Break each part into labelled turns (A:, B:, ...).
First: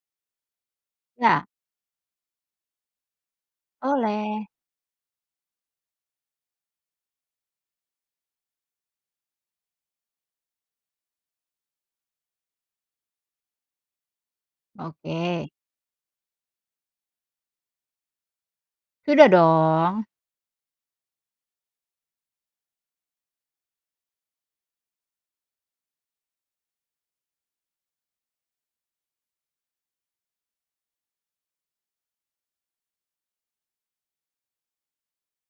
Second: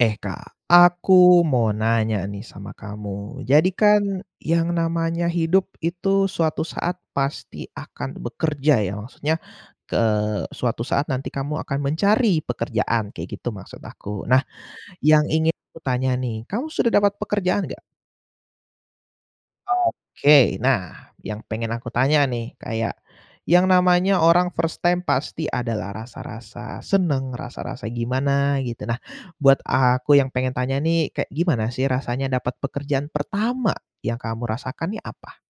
A: Eh Kak, aku
B: Ya.
A: mau nanya nih sama kamu. Jadi kan
B: Boleh.
A: yang namanya hidup itu suatu saat pasti akan bekerja ya, maksudnya k eee, suatu saat nanti kamu akan mencari pekerjaan. Kayak gitu maksud aku. Nah, yang
B: Oke.
A: ingin aku tanya nih kamu sudah dapat pekerjaan gak?
B: Sudah dong.
A: Oke, nah yang pengen aku tanya nih kayak, yang namanya orang first time pasti ada lah rasa-rasa senang, rasa-rasa gimana gitu, nah, buat aku yang pengen tanya nih kayak gimana sih rasanya dapat pekerjaan pertama, yang kamu rasakan nih apa?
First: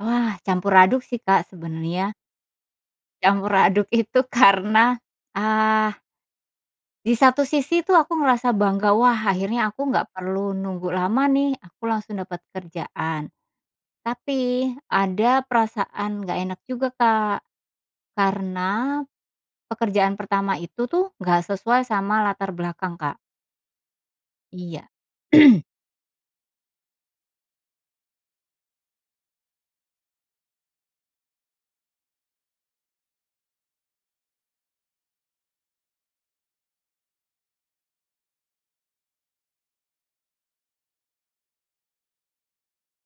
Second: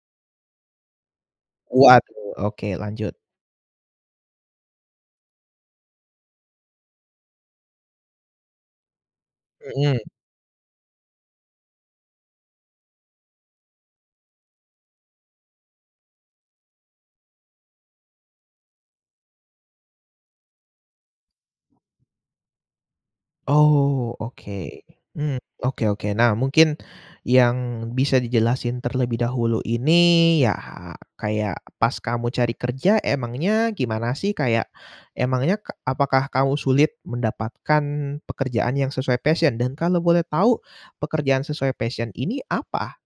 B: Wah campur aduk sih Kak sebenarnya.
A: Waduh, oke lanjut.
B: Campur aduk itu karena, ah Di satu sisi tuh aku ngerasa bangga wah akhirnya aku
A: Mhm.
B: nggak perlu nunggu lama nih aku langsung dapat kerjaan. Tapi ada perasaan nggak enak juga Kak, karena, pekerjaan pertama itu tuh nggak sesuai sama latar belakang Kak.
A: Oh oke,
B: Iya.
A: mmm, oke oke. Nah, mungkin yang bisa dijelasin terlebih dahulu ini ya kayak pas kamu cari kerja emangnya gimana sih? Kayak, emangnya k apakah kamu sulit mendapatkan pekerjaan yang sesuai passion? Dan kalau boleh tahu, pekerjaan sesuai passion ini apa?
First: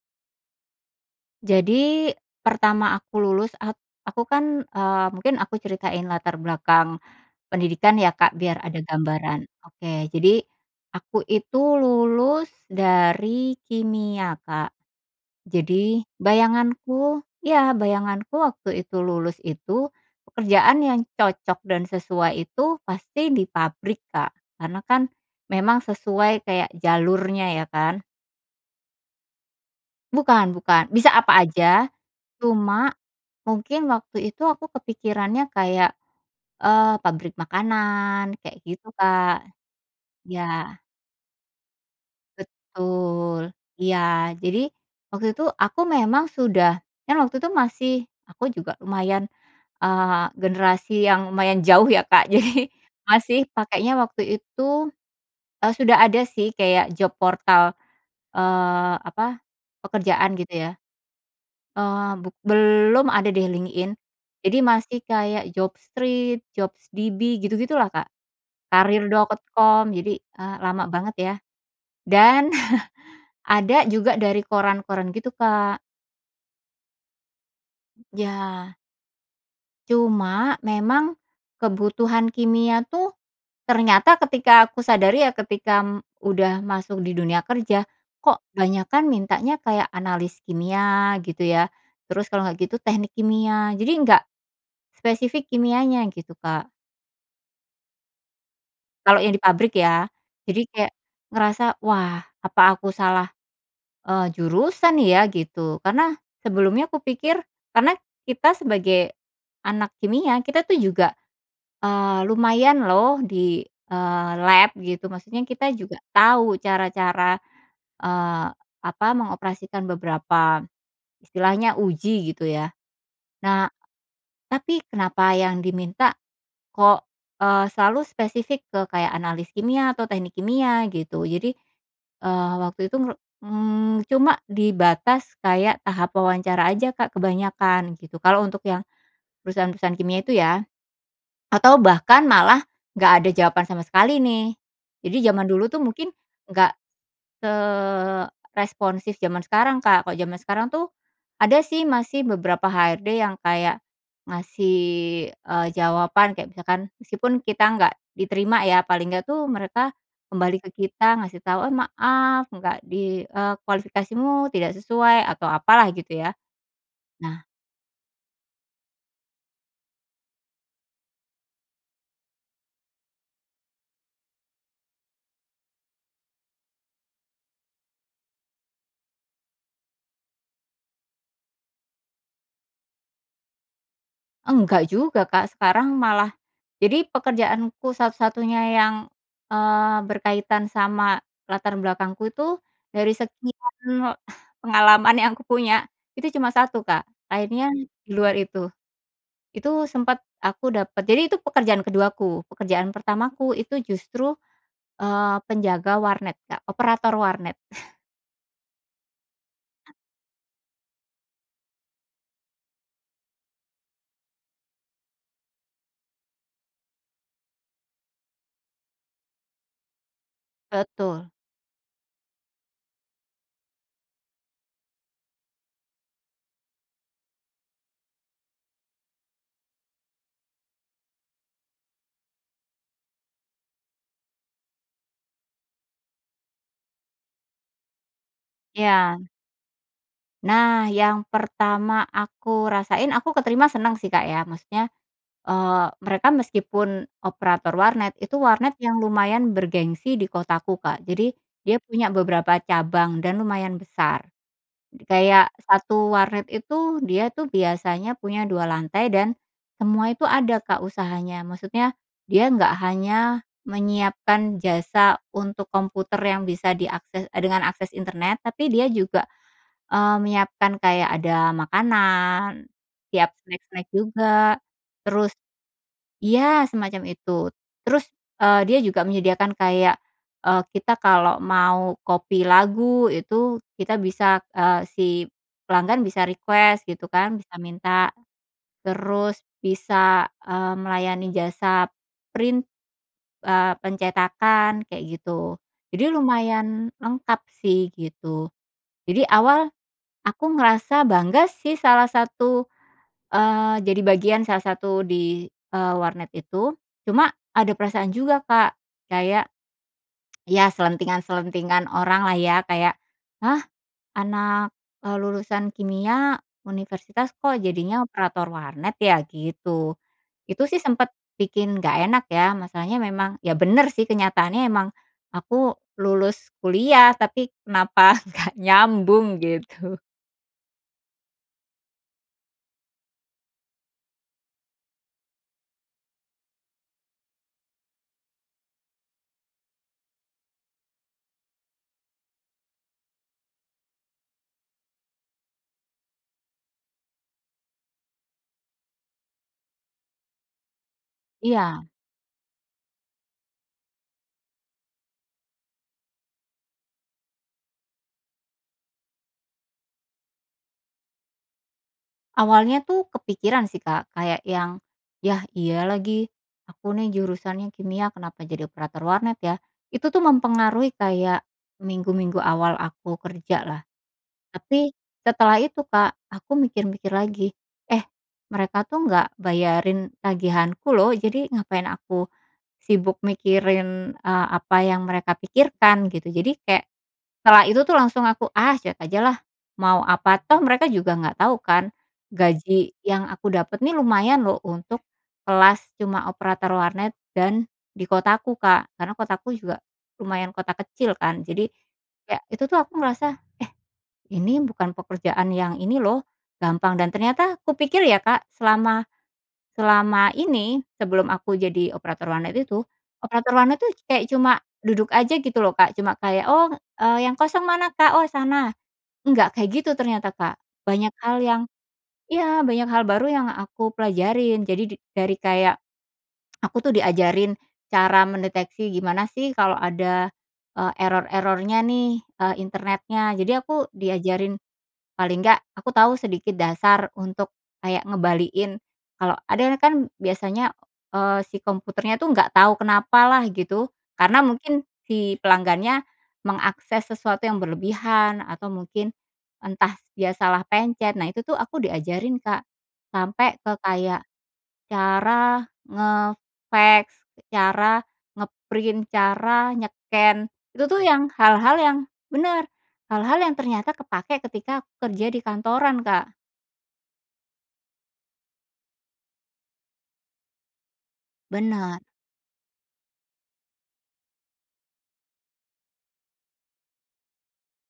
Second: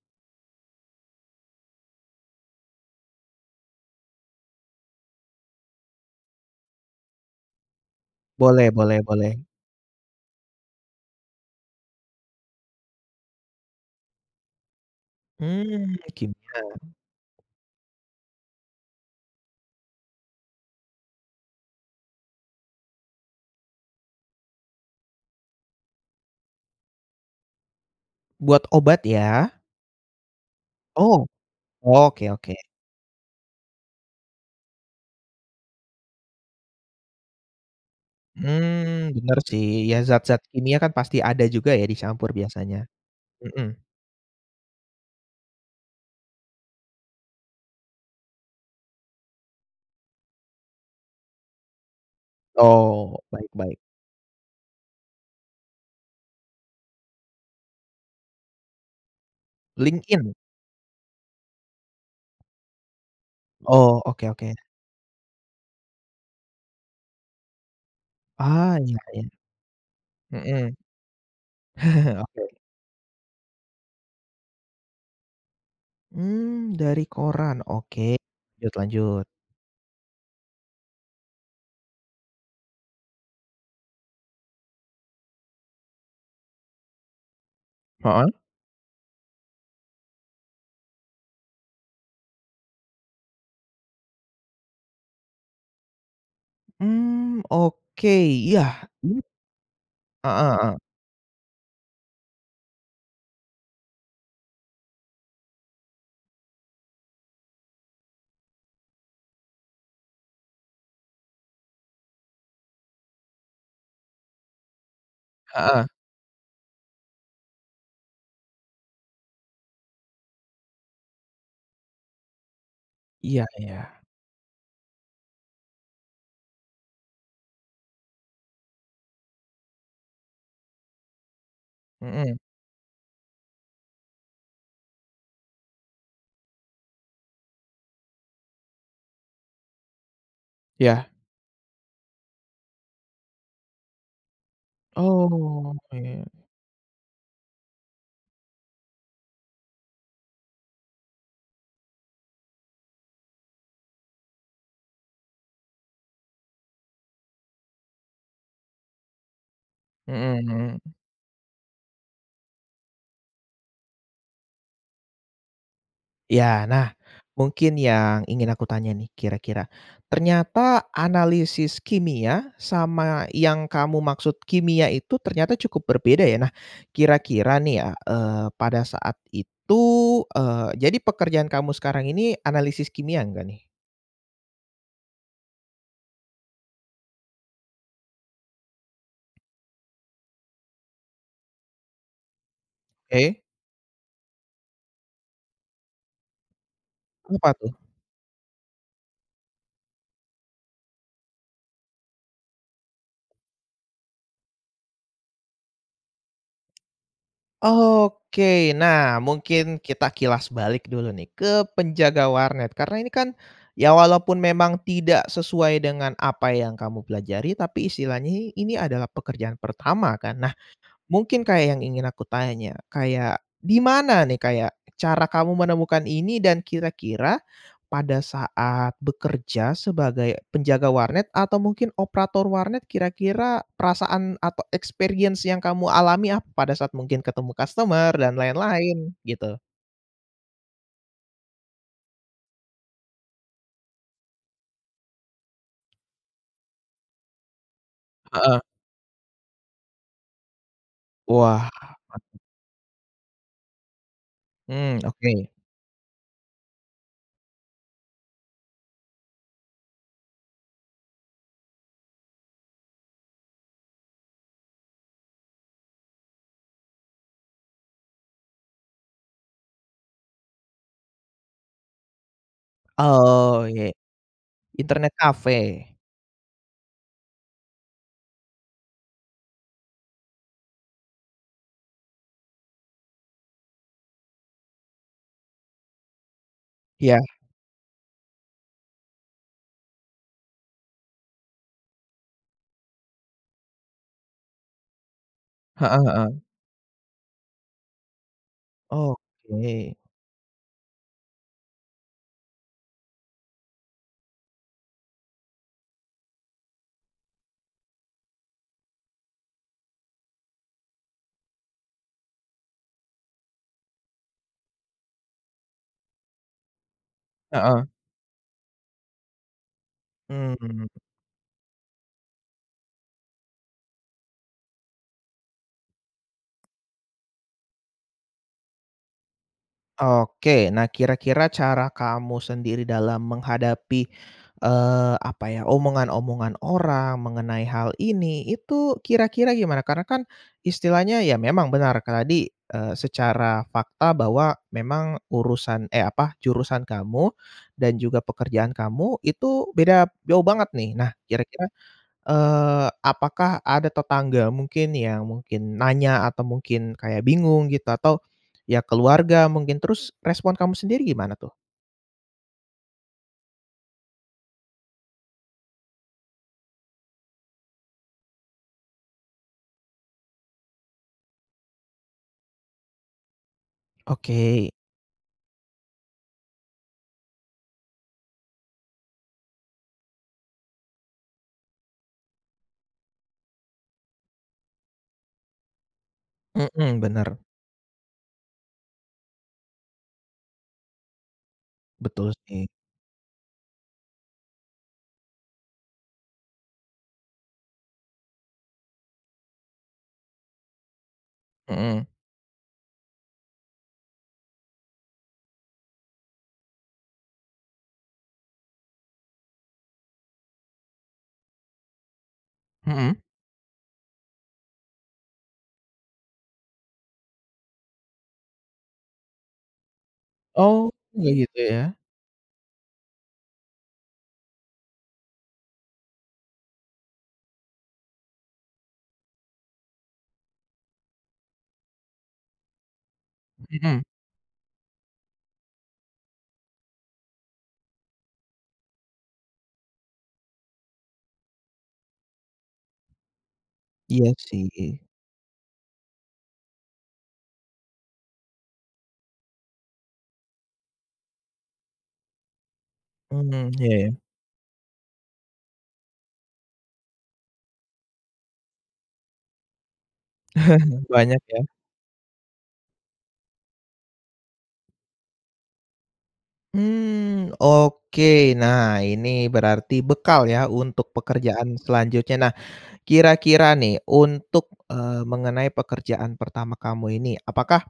B: Jadi pertama aku lulus at aku kan, eee, mungkin aku ceritain latar belakang pendidikan ya Kak biar
A: Boleh
B: ada
A: boleh boleh.
B: gambaran. Oke. Jadi, aku itu lulus dari kimia Kak,
A: Mmm,
B: jadi
A: kimia.
B: bayanganku iya bayanganku waktu itu lulus itu, pekerjaan yang cocok dan sesuai itu pasti di pabrik Kak, karena kan memang sesuai kayak jalurnya, ya kan.
A: Buat obat ya?
B: Bukan bukan, bisa
A: Oh!
B: apa aja,
A: Oke oke.
B: cuma mungkin waktu itu aku kepikirannya kayak, eee, pabrik makanan kayak gitu
A: Mmm, bener
B: Kak,
A: sih. Ya zat-zat
B: iya.
A: kimia kan pasti ada juga ya dicampur biasanya,
B: Betul
A: mhm.
B: iya. Jadi, waktu itu aku memang sudah, kan waktu itu masih aku juga lumayan, eee, generasi yang lumayan jauh ya Kak jadi,
A: Oh, baik
B: masih
A: baik.
B: pakainya waktu itu, eee, sudah ada sih kayak job portal, eee, apa,
A: LinkedIn.
B: pekerjaan gitu ya, eee, buk belum ada deh LinkedIn,
A: Oh, oke oke.
B: jadi masih kayak Job Street, Jobs DB gitu-gitulah Kak,
A: Ah, iya iya.
B: Karir.com jadi, eee,
A: Mhm.
B: lama banget ya, dan
A: Oke.
B: ada juga dari koran-koran gitu Kak.
A: Mmm, dari koran, oke, lanjut
B: Iya.
A: lanjut.
B: Cuma memang, kebutuhan kimia tuh, ternyata ketika aku sadari ya ketika udah masuk di dunia kerja,
A: Heeh.
B: kok banyakan mintanya kayak analis kimia gitu ya, terus kalau nggak gitu teknik kimia. Jadi nggak, spesifik kimianya, gitu Kak.
A: Mmm, oke ya.
B: Kalau yang di pabrik ya,
A: Heeh
B: jadi
A: heeh.
B: kayak, ngerasa, "Wah apa aku salah," eee, "jurusan ya?" Gitu karena sebelumnya kupikir karena kita sebagai, anak kimia kita tuh juga, eee, lumayan loh di, eee, lab gitu, maksudnya kita
A: Heeh.
B: juga tau cara-cara, eee, apa, mengoperasikan beberapa, istilahnya uji gitu ya.
A: Iya
B: Nah,
A: iya.
B: tapi kenapa yang diminta, kok, eee, selalu spesifik ke kayak analis kimia atau teknik kimia gitu. Jadi,
A: Mhm.
B: eee, waktu itu ngeru mmm, cuma di batas kayak tahap wawancara aja Kak kebanyakan, gitu. Kalau untuk yang perusahaan-perusahaan kimia itu ya,
A: Iya.
B: atau bahkan malah gak ada jawaban sama sekali nih. Jadi jaman dulu
A: Oh
B: tuh mungkin
A: oke.
B: nggak, seresponsif jaman sekarang Kak, kalau jaman sekarang tuh, ada sih masih beberapa HRD yang kayak, ngasih, eee, jawaban kayak misalkan meskipun kita nggak diterima ya, paling nggak tuh mereka
A: Mhm
B: kembali ke
A: mhm.
B: kita ngasih tau, "Oh maaf nggak di eee, kualifikasimu tidak sesuai," atau apalah gitu ya.
A: Iya nah,
B: Nah
A: mungkin yang ingin aku tanya nih kira-kira, ternyata analisis kimia sama yang kamu maksud kimia itu ternyata cukup berbeda ya? Nah, kira-kira nih ya, eee, pada saat itu eee, jadi pekerjaan kamu sekarang ini analisis kimia enggak nih?
B: Enggak juga Kak. Sekarang malah jadi pekerjaanku satu-satunya yang, eee, berkaitan sama latar belakangku itu dari
A: Oke.
B: segi [unintelligible] pengalaman yang aku punya itu cuma 1 Kak,
A: Apa
B: akhirnya
A: tuh?
B: di luar itu. Itu sempat aku dapat jadi itu pekerjaan ke-2-ku, pekerjaan pertamaku itu justru, eee, penjaga warnet Kak, operator warnet.
A: Oke, nah mungkin kita kilas balik dulu nih ke penjaga warnet karena ini kan, ya walaupun memang tidak sesuai dengan apa yang kamu pelajari tapi istilahnya i ini adalah pekerjaan pertama kan? Nah,
B: Betul.
A: mungkin kayak yang ingin aku tanya, kayak di mana nih kayak cara kamu menemukan ini dan kira-kira, pada saat bekerja sebagai penjaga warnet atau mungkin operator warnet kira-kira perasaan atau experience yang kamu alami ap pada saat mungkin ketemu customer dan lain-lain
B: Iya.
A: gitu?
B: Nah yang pertama aku rasain aku keterima senang sih Kak ya. Maksudnya, eee, mereka meskipun operator warnet itu
A: Heeh.
B: warnet yang lumayan bergengsi di kotaku Kak, jadi
A: Wah
B: dia punya
A: mantep.
B: beberapa cabang dan lumayan besar,
A: Mmm, oke.
B: kayak 1 warnet itu dia tuh biasanya punya 2 lantai dan, semua itu ada Kak usahanya, maksudnya dia nggak hanya menyiapkan jasa untuk komputer yang bisa diakses, e dengan akses internet tapi dia juga, eee, menyiapkan kayak ada makanan, siap
A: Oh iya,
B: snack-snack juga,
A: internet
B: terus
A: cafe.
B: ya semacam itu terus, eee, dia juga menyediakan kayak, eee, kita kalau mau copy lagu itu kita bisa, eee, si, pelanggan bisa request gitu
A: Iya.
B: kan bisa minta, terus bisa, eee, melayani jasa, print, eee, pencetakan kayak gitu.
A: Heeh
B: Jadi
A: heeh.
B: lumayan lengkap sih, gitu.
A: Oh
B: Jadi awal,
A: oke.
B: aku ngerasa bangga sih salah satu, eee, jadi bagian salah satu di, eee, warnet itu, cuma ada perasaan juga Kak kayak ya. selentingan-selentingan orang lah ya kayak, "Hah? Anak," eee, "lulusan kimia, universitas, kok
A: Heeh.
B: jadinya operator warnet ya?" Gitu, itu sih
A: Mmm.
B: sempet bikin nggak enak ya. Masalahnya memang ya bener sih kenyataannya emang, aku lulus kuliah tapi kenapa nggak nyambung gitu.
A: Oke, nah kira-kira cara kamu sendiri dalam menghadapi, eee, apa ya, omongan-omongan orang mengenai hal ini, itu kira-kira gimana? Karena kan, istilahnya ya memang benar kan tadi, eee, secara fakta bahwa memang urusan eh, apa, jurusan kamu, dan juga pekerjaan kamu itu beda jauh banget nih. Nah kira-kira,
B: Iya.
A: eee, apakah ada tetangga mungkin yang mungkin nanya, atau mungkin kayak bingung gitu atau, ya keluarga mungkin? Terus respon kamu sendiri gimana tuh?
B: Awalnya tuh kepikiran sih Kak kayak yang, ya iya lagi, aku nih jurusannya kimia kenapa jadi operator warnet ya? Itu tuh mempengaruhi kayak, minggu-minggu awal aku kerja lah,
A: Oke.
B: tapi setelah itu Kak aku mikir-mikir lagi, "Eh, mereka tuh nggak bayarin tagihanku loh jadi ngapain aku, sibuk mikirin," eee, "apa yang mereka pikirkan," gitu. Jadi kayak,
A: Mhm, bener.
B: setelah itu tuh langsung aku, ah, cuek aja lah mau apa toh mereka juga nggak tau kan,
A: Betul sih.
B: gaji yang aku dapat nih lumayan loh untuk kelas cuma operator warnet dan di kotaku Kak. Karena kotaku juga, lumayan kota kecil kan, jadi,
A: Mhm.
B: kayak itu tuh aku merasa, eh, ini bukan pekerjaan yang ini loh, gampang dan ternyata kupikir ya Kak selama, selama ini sebelum aku jadi operator warnet itu,
A: Mhm.
B: operator warnet tuh kayak cuma duduk aja gitu loh Kak cuma kayak, "Oh," eee, "yang kosong mana Kak?" "Oh sana," nggak kayak gitu ternyata Kak.
A: Oh,
B: Banyak
A: iya
B: hal
A: gitu
B: yang
A: ya.
B: iya, banyak hal baru yang aku pelajarin jadi di dari kayak aku tuh diajarin cara mendeteksi, gimana sih kalau ada, eee, error-errornya nih, eee, internetnya. Jadi aku
A: Mhm.
B: diajarin, paling nggak aku tahu sedikit dasar untuk kayak ngembaliin, kalau ada nah kan biasanya, eee, si komputernya tuh nggak tahu kenapa lah gitu,
A: Iya
B: karena mungkin
A: sih.
B: si pelanggannya, mengakses sesuatu yang berlebihan, atau mungkin entah dia salah pencet, nah itu tuh aku diajarin Kak, sampai
A: Mmm,
B: ke
A: iya iya.
B: kayak, cara nge-fax, cara nge-print, cara nye-scan itu tuh yang
A: Banyak ya.
B: hal-hal yang bener, hal-hal yang ternyata kepake ketika aku kerja di kantoran Kak.
A: Mmm, oke nah ini berarti bekal ya untuk pekerjaan
B: Bener.
A: selanjutnya. Nah, kira-kira nih untuk, eee, mengenai pekerjaan pertama kamu ini apakah,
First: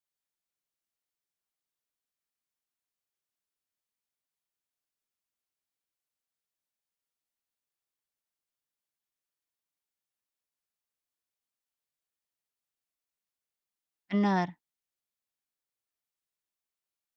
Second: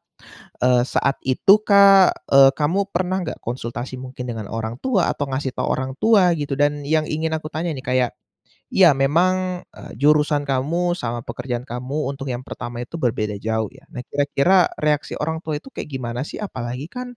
A: eee, saat itu Kak, eee, kamu pernah nggak konsultasi mungkin dengan orang tua, atau ngasih tau orang tua gitu? Dan yang ingin aku tanya nih kayak, iya memang, eee, jurusan kamu sama pekerjaan kamu untuk yang pertama itu berbeda jauh ya, nah
B: Bener.
A: kira-kira reaksi orang tua itu kayak gimana sih? Apalagi kan,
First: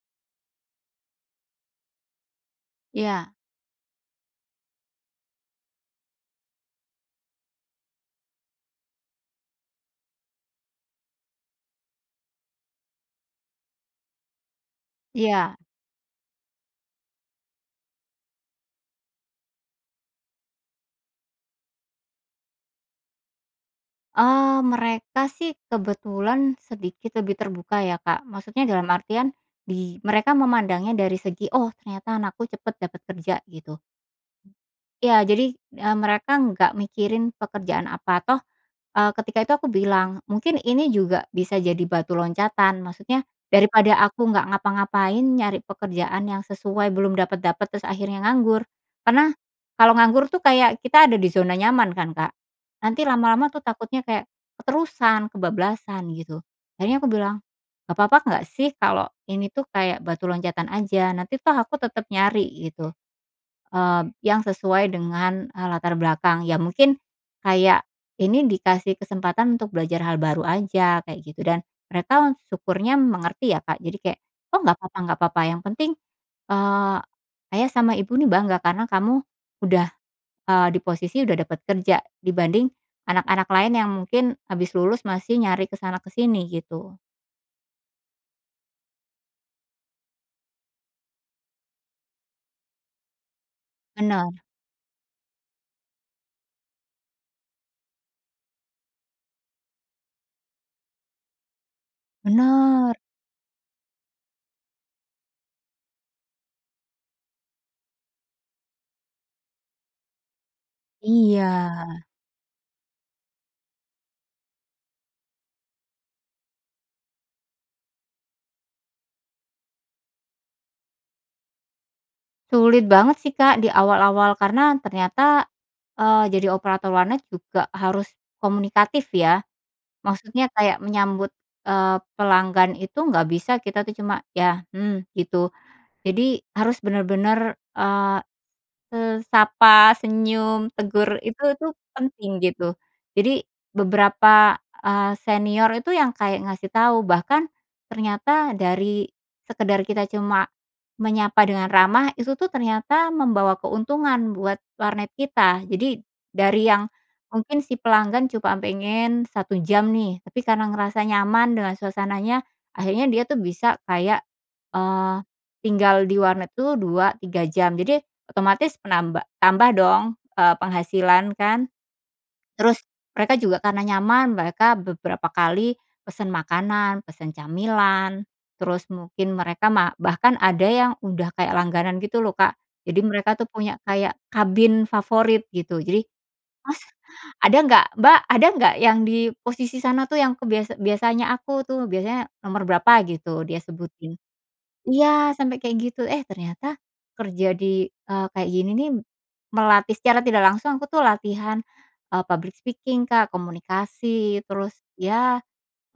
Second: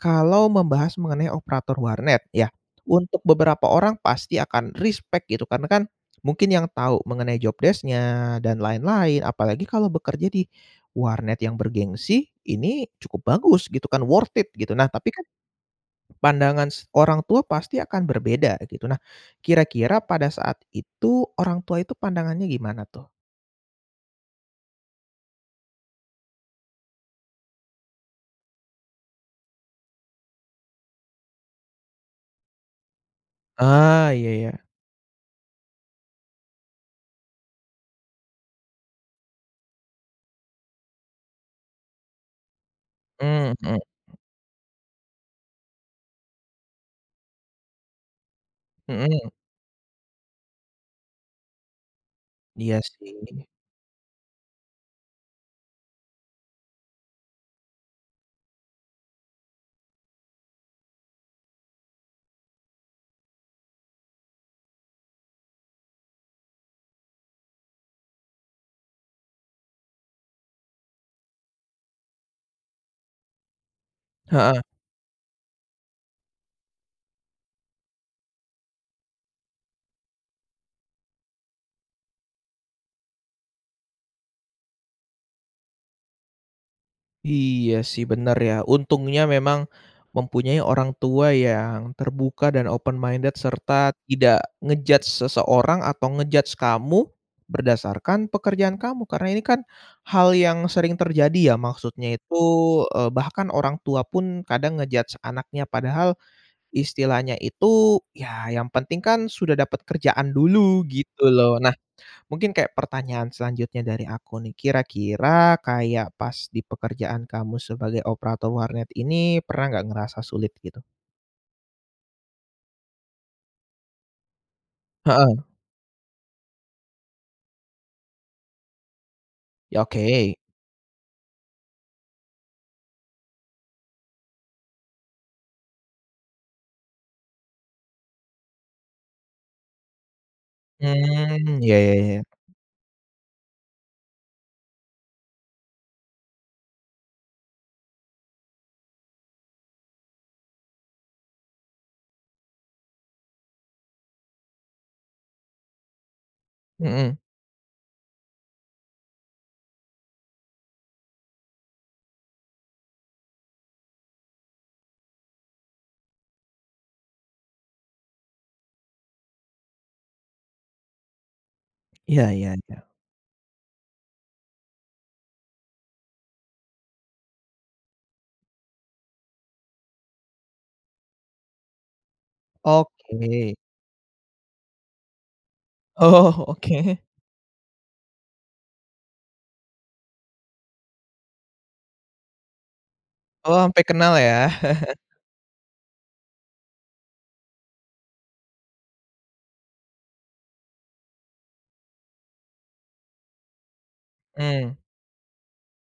A: kalau membahas mengenai operator warnet ya untuk
B: Iya.
A: beberapa orang pasti akan respek gitu karena kan, mungkin yang tahu mengenai job desc-nya dan lain-lain, apalagi kalau bekerja di warnet yang bergengsi ini cukup bagus gitu kan worth it gitu, nah tapi kan
B: Iya.
A: pandangan s orang tua pasti akan berbeda gitu. Nah, kira-kira pada saat itu orang tua itu pandangannya gimana tuh?
B: Eee, mereka sih kebetulan sedikit lebih terbuka ya Kak, maksudnya dalam artian, bi mereka memandangnya dari segi "oh ternyata anakku cepat dapat kerja", gitu.
A: Ah, iya ya.
B: Iya jadi, eee, mereka nggak mikirin pekerjaan apa. Toh, eee, ketika itu aku bilang mungkin ini juga bisa jadi batu loncatan, maksudnya
A: Mmm, mhm.
B: daripada aku nggak ngapa-ngapain nyari pekerjaan yang sesuai belum dapat-dapat terus akhirnya nganggur. Karena,
A: Mhm.
B: kalo nganggur tuh kayak kita ada di zona nyaman kan Kak,
A: Iya
B: nanti
A: sih.
B: lama-lama tuh takutnya kayak, keterusan, kebablasan gitu, akhirnya aku bilang, "Gak papa nggak sih kalo ini tuh kayak batu loncatan aja? Nanti toh aku tetap nyari," gitu, mmm, yang sesuai dengan, eee, latar belakang. Ya mungkin, kayak ini dikasih kesempatan untuk belajar hal baru aja, kayak gitu. Dan mereka syukurnya mengerti ya Kak jadi kayak,
A: Heeh.
B: "Oh nggak papa nggak papa yang penting," eee, "ayah sama ibu nih bangga karena kamu udah," eee, "di posisi udah dapat kerja. Dibanding anak-anak lain yang mungkin habis lulus masih nyari ke sana ke sini," gitu.
A: Iya sih bener ya, untungnya memang mempunyai orang tua yang terbuka, dan open minded, serta tidak
B: Bener.
A: nge-judge seseorang, atau nge-judge kamu, berdasarkan pekerjaan kamu. Karena ini kan, hal yang sering terjadi ya maksudnya itu,
B: Bener.
A: eee, bahkan orang tua pun kadang nge-judge anaknya padahal, istilahnya itu ya yang penting kan sudah dapat kerjaan dulu gitu loh. Nah,
B: Iya.
A: mungkin kayak pertanyaan selanjutnya dari aku nih, kira-kira kayak pas di pekerjaan kamu sebagai operator warnet ini pernah nggak ngerasa sulit gitu?
B: Sulit banget sih Kak di awal-awal karena ternyata,
A: Heeh.
B: eee, jadi operator warnet juga harus komunikatif ya,
A: Iya oke.
B: maksudnya kayak menyambut, eee, pelanggan itu nggak bisa kita tuh cuma "ya", "mmm", gitu. Jadi harus bener-bener, eee, se sapa, senyum, tegur, itu
A: Mmm,
B: tuh
A: iya iya iya.
B: penting gitu. Jadi beberapa, eee, senior itu yang kayak ngasih tahu, bahkan ternyata dari sekedar kita cuma menyapa dengan ramah itu tuh ternyata membawa keuntungan buat warnet kita. Jadi, dari yang
A: Mhm.
B: mungkin si pelanggan cuma pengen 1 jam nih, tapi karena ngerasa nyaman dengan suasananya akhirnya dia tuh bisa kayak, eee, tinggal di warnet tuh 2, 3 jam jadi otomatis menamba tambah dong, eee, penghasilan kan.
A: Iya iya
B: Terus
A: iya.
B: mereka juga karena nyaman mereka beberapa kali pesan makanan, pesan camilan, terus mungkin mereka ma bahkan ada yang udah kayak langganan gitu loh Kak, jadi mereka tuh
A: Oke.
B: punya kayak kabin favorit gitu jadi,
A: Oh,
B: "Mas
A: oke.
B: ada nggak? Mbak ada nggak? Yang di posisi sana tuh yang aku," biasa "biasanya aku tuh," biasanya nomor berapa gitu
A: Oh,
B: dia
A: sampai kenal
B: sebutin.
A: ya.
B: Iya! Sampai kayak gitu, eh, ternyata, kerja di, eee, kayak gini nih, melatih- secara tidak langsung- aku tuh latihan, eee, public speaking Kak, komunikasi, terus
A: Mmm.
B: ya,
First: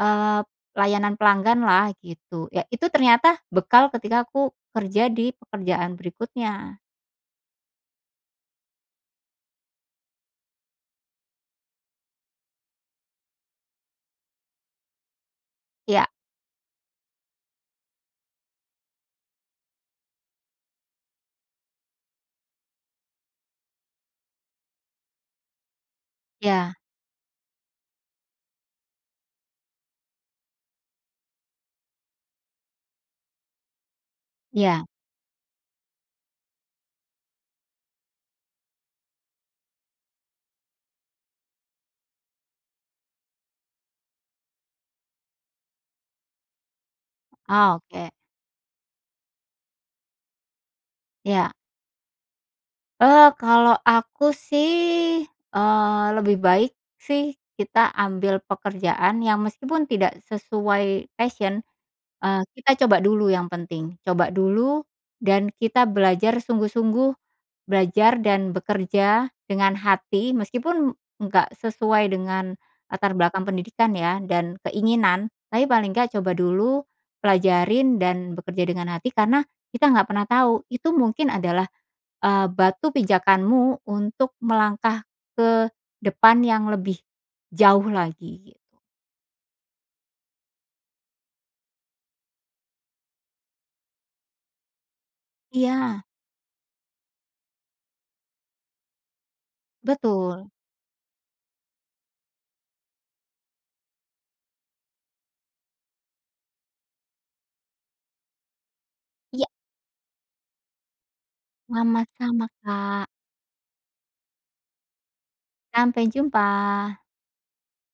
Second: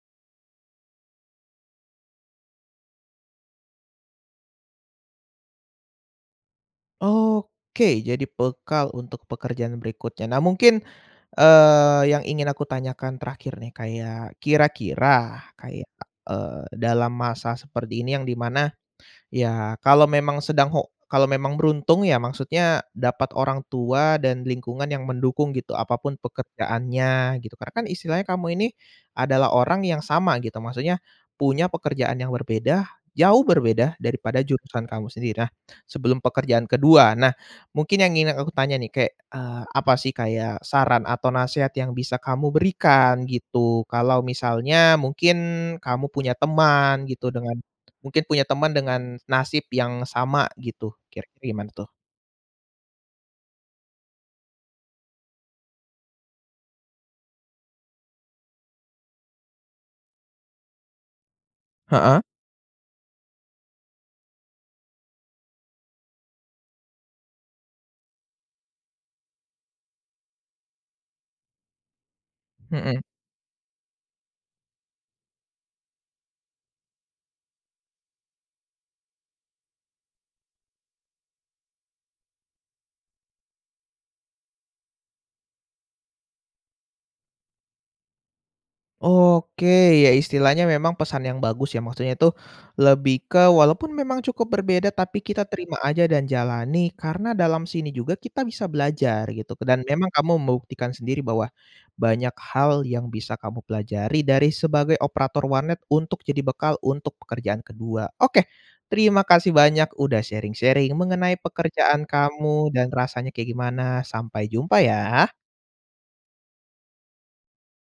B: eee, layanan pelanggan lah, gitu. Ya itu ternyata bekal ketika aku kerja di pekerjaan berikutnya.
A: Oke, jadi bekal untuk pekerjaan berikutnya. Nah mungkin, eee, yang ingin aku tanyakan terakhir nih kayak kira-kira kayak,
B: Iya.
A: eee, dalam masa seperti ini yang di mana, ya kalau memang sedang ho kalau memang beruntung, ya maksudnya dapat orang tua dan lingkungan yang mendukung gitu apa pun
B: Iya.
A: pekerjaannya gitu, karena kan istilahnya kamu ini, adalah orang yang sama gitu maksudnya, punya pekerjaan yang berbeda- jauh berbeda- daripada
B: Iya.
A: jurusan kamu sendiri. Nah, sebelum pekerjaan ke-2. Nah, mungkin yang ingin aku tanya nih kayak, eee, apa sih kayak saran atau nasehat yang bisa kamu berikan gitu? Kalau misalnya mungkin kamu punya teman gitu dengan
B: Oh oke.
A: mungkin punya teman dengan nasib yang sama gitu, kira-kira
B: Iya.
A: gimana tuh?
B: Eee, kalau aku sih, eee, lebih baik sih kita ambil pekerjaan yang meskipun tidak sesuai passion,
A: Heeh.
B: eee, kita coba dulu yang penting. Coba dulu, dan kita belajar sungguh-sungguh, belajar dan bekerja dengan hati meskipun enggak sesuai dengan
A: Mhm.
B: latar belakang pendidikan ya, dan keinginan tapi paling nggak coba dulu, pelajarin dan bekerja dengan hati. Karena, kita nggak pernah tahu itu mungkin adalah, eee, batu pijakanmu untuk melangkah ke depan yang lebih jauh lagi, gitu.
A: Oke, ya istilahnya memang pesan yang bagus ya maksudnya itu, lebih ke walaupun memang cukup berbeda tapi kita terima
B: Iya.
A: aja dan jalani karena dalam sini juga kita bisa belajar gitu ke dan memang kamu
B: Betul.
A: membuktikan sendiri bahwa, banyak hal yang bisa kamu pelajari dari sebagai operator warnet untuk jadi bekal untuk pekerjaan ke-2. Oke, terima
B: Iya!
A: kasih banyak udah sharing-sharing mengenai pekerjaan
B: Sama-sama
A: kamu dan
B: Kak.
A: rasanya kayak gimana, sampai jumpa ya.
B: Sampai jumpa.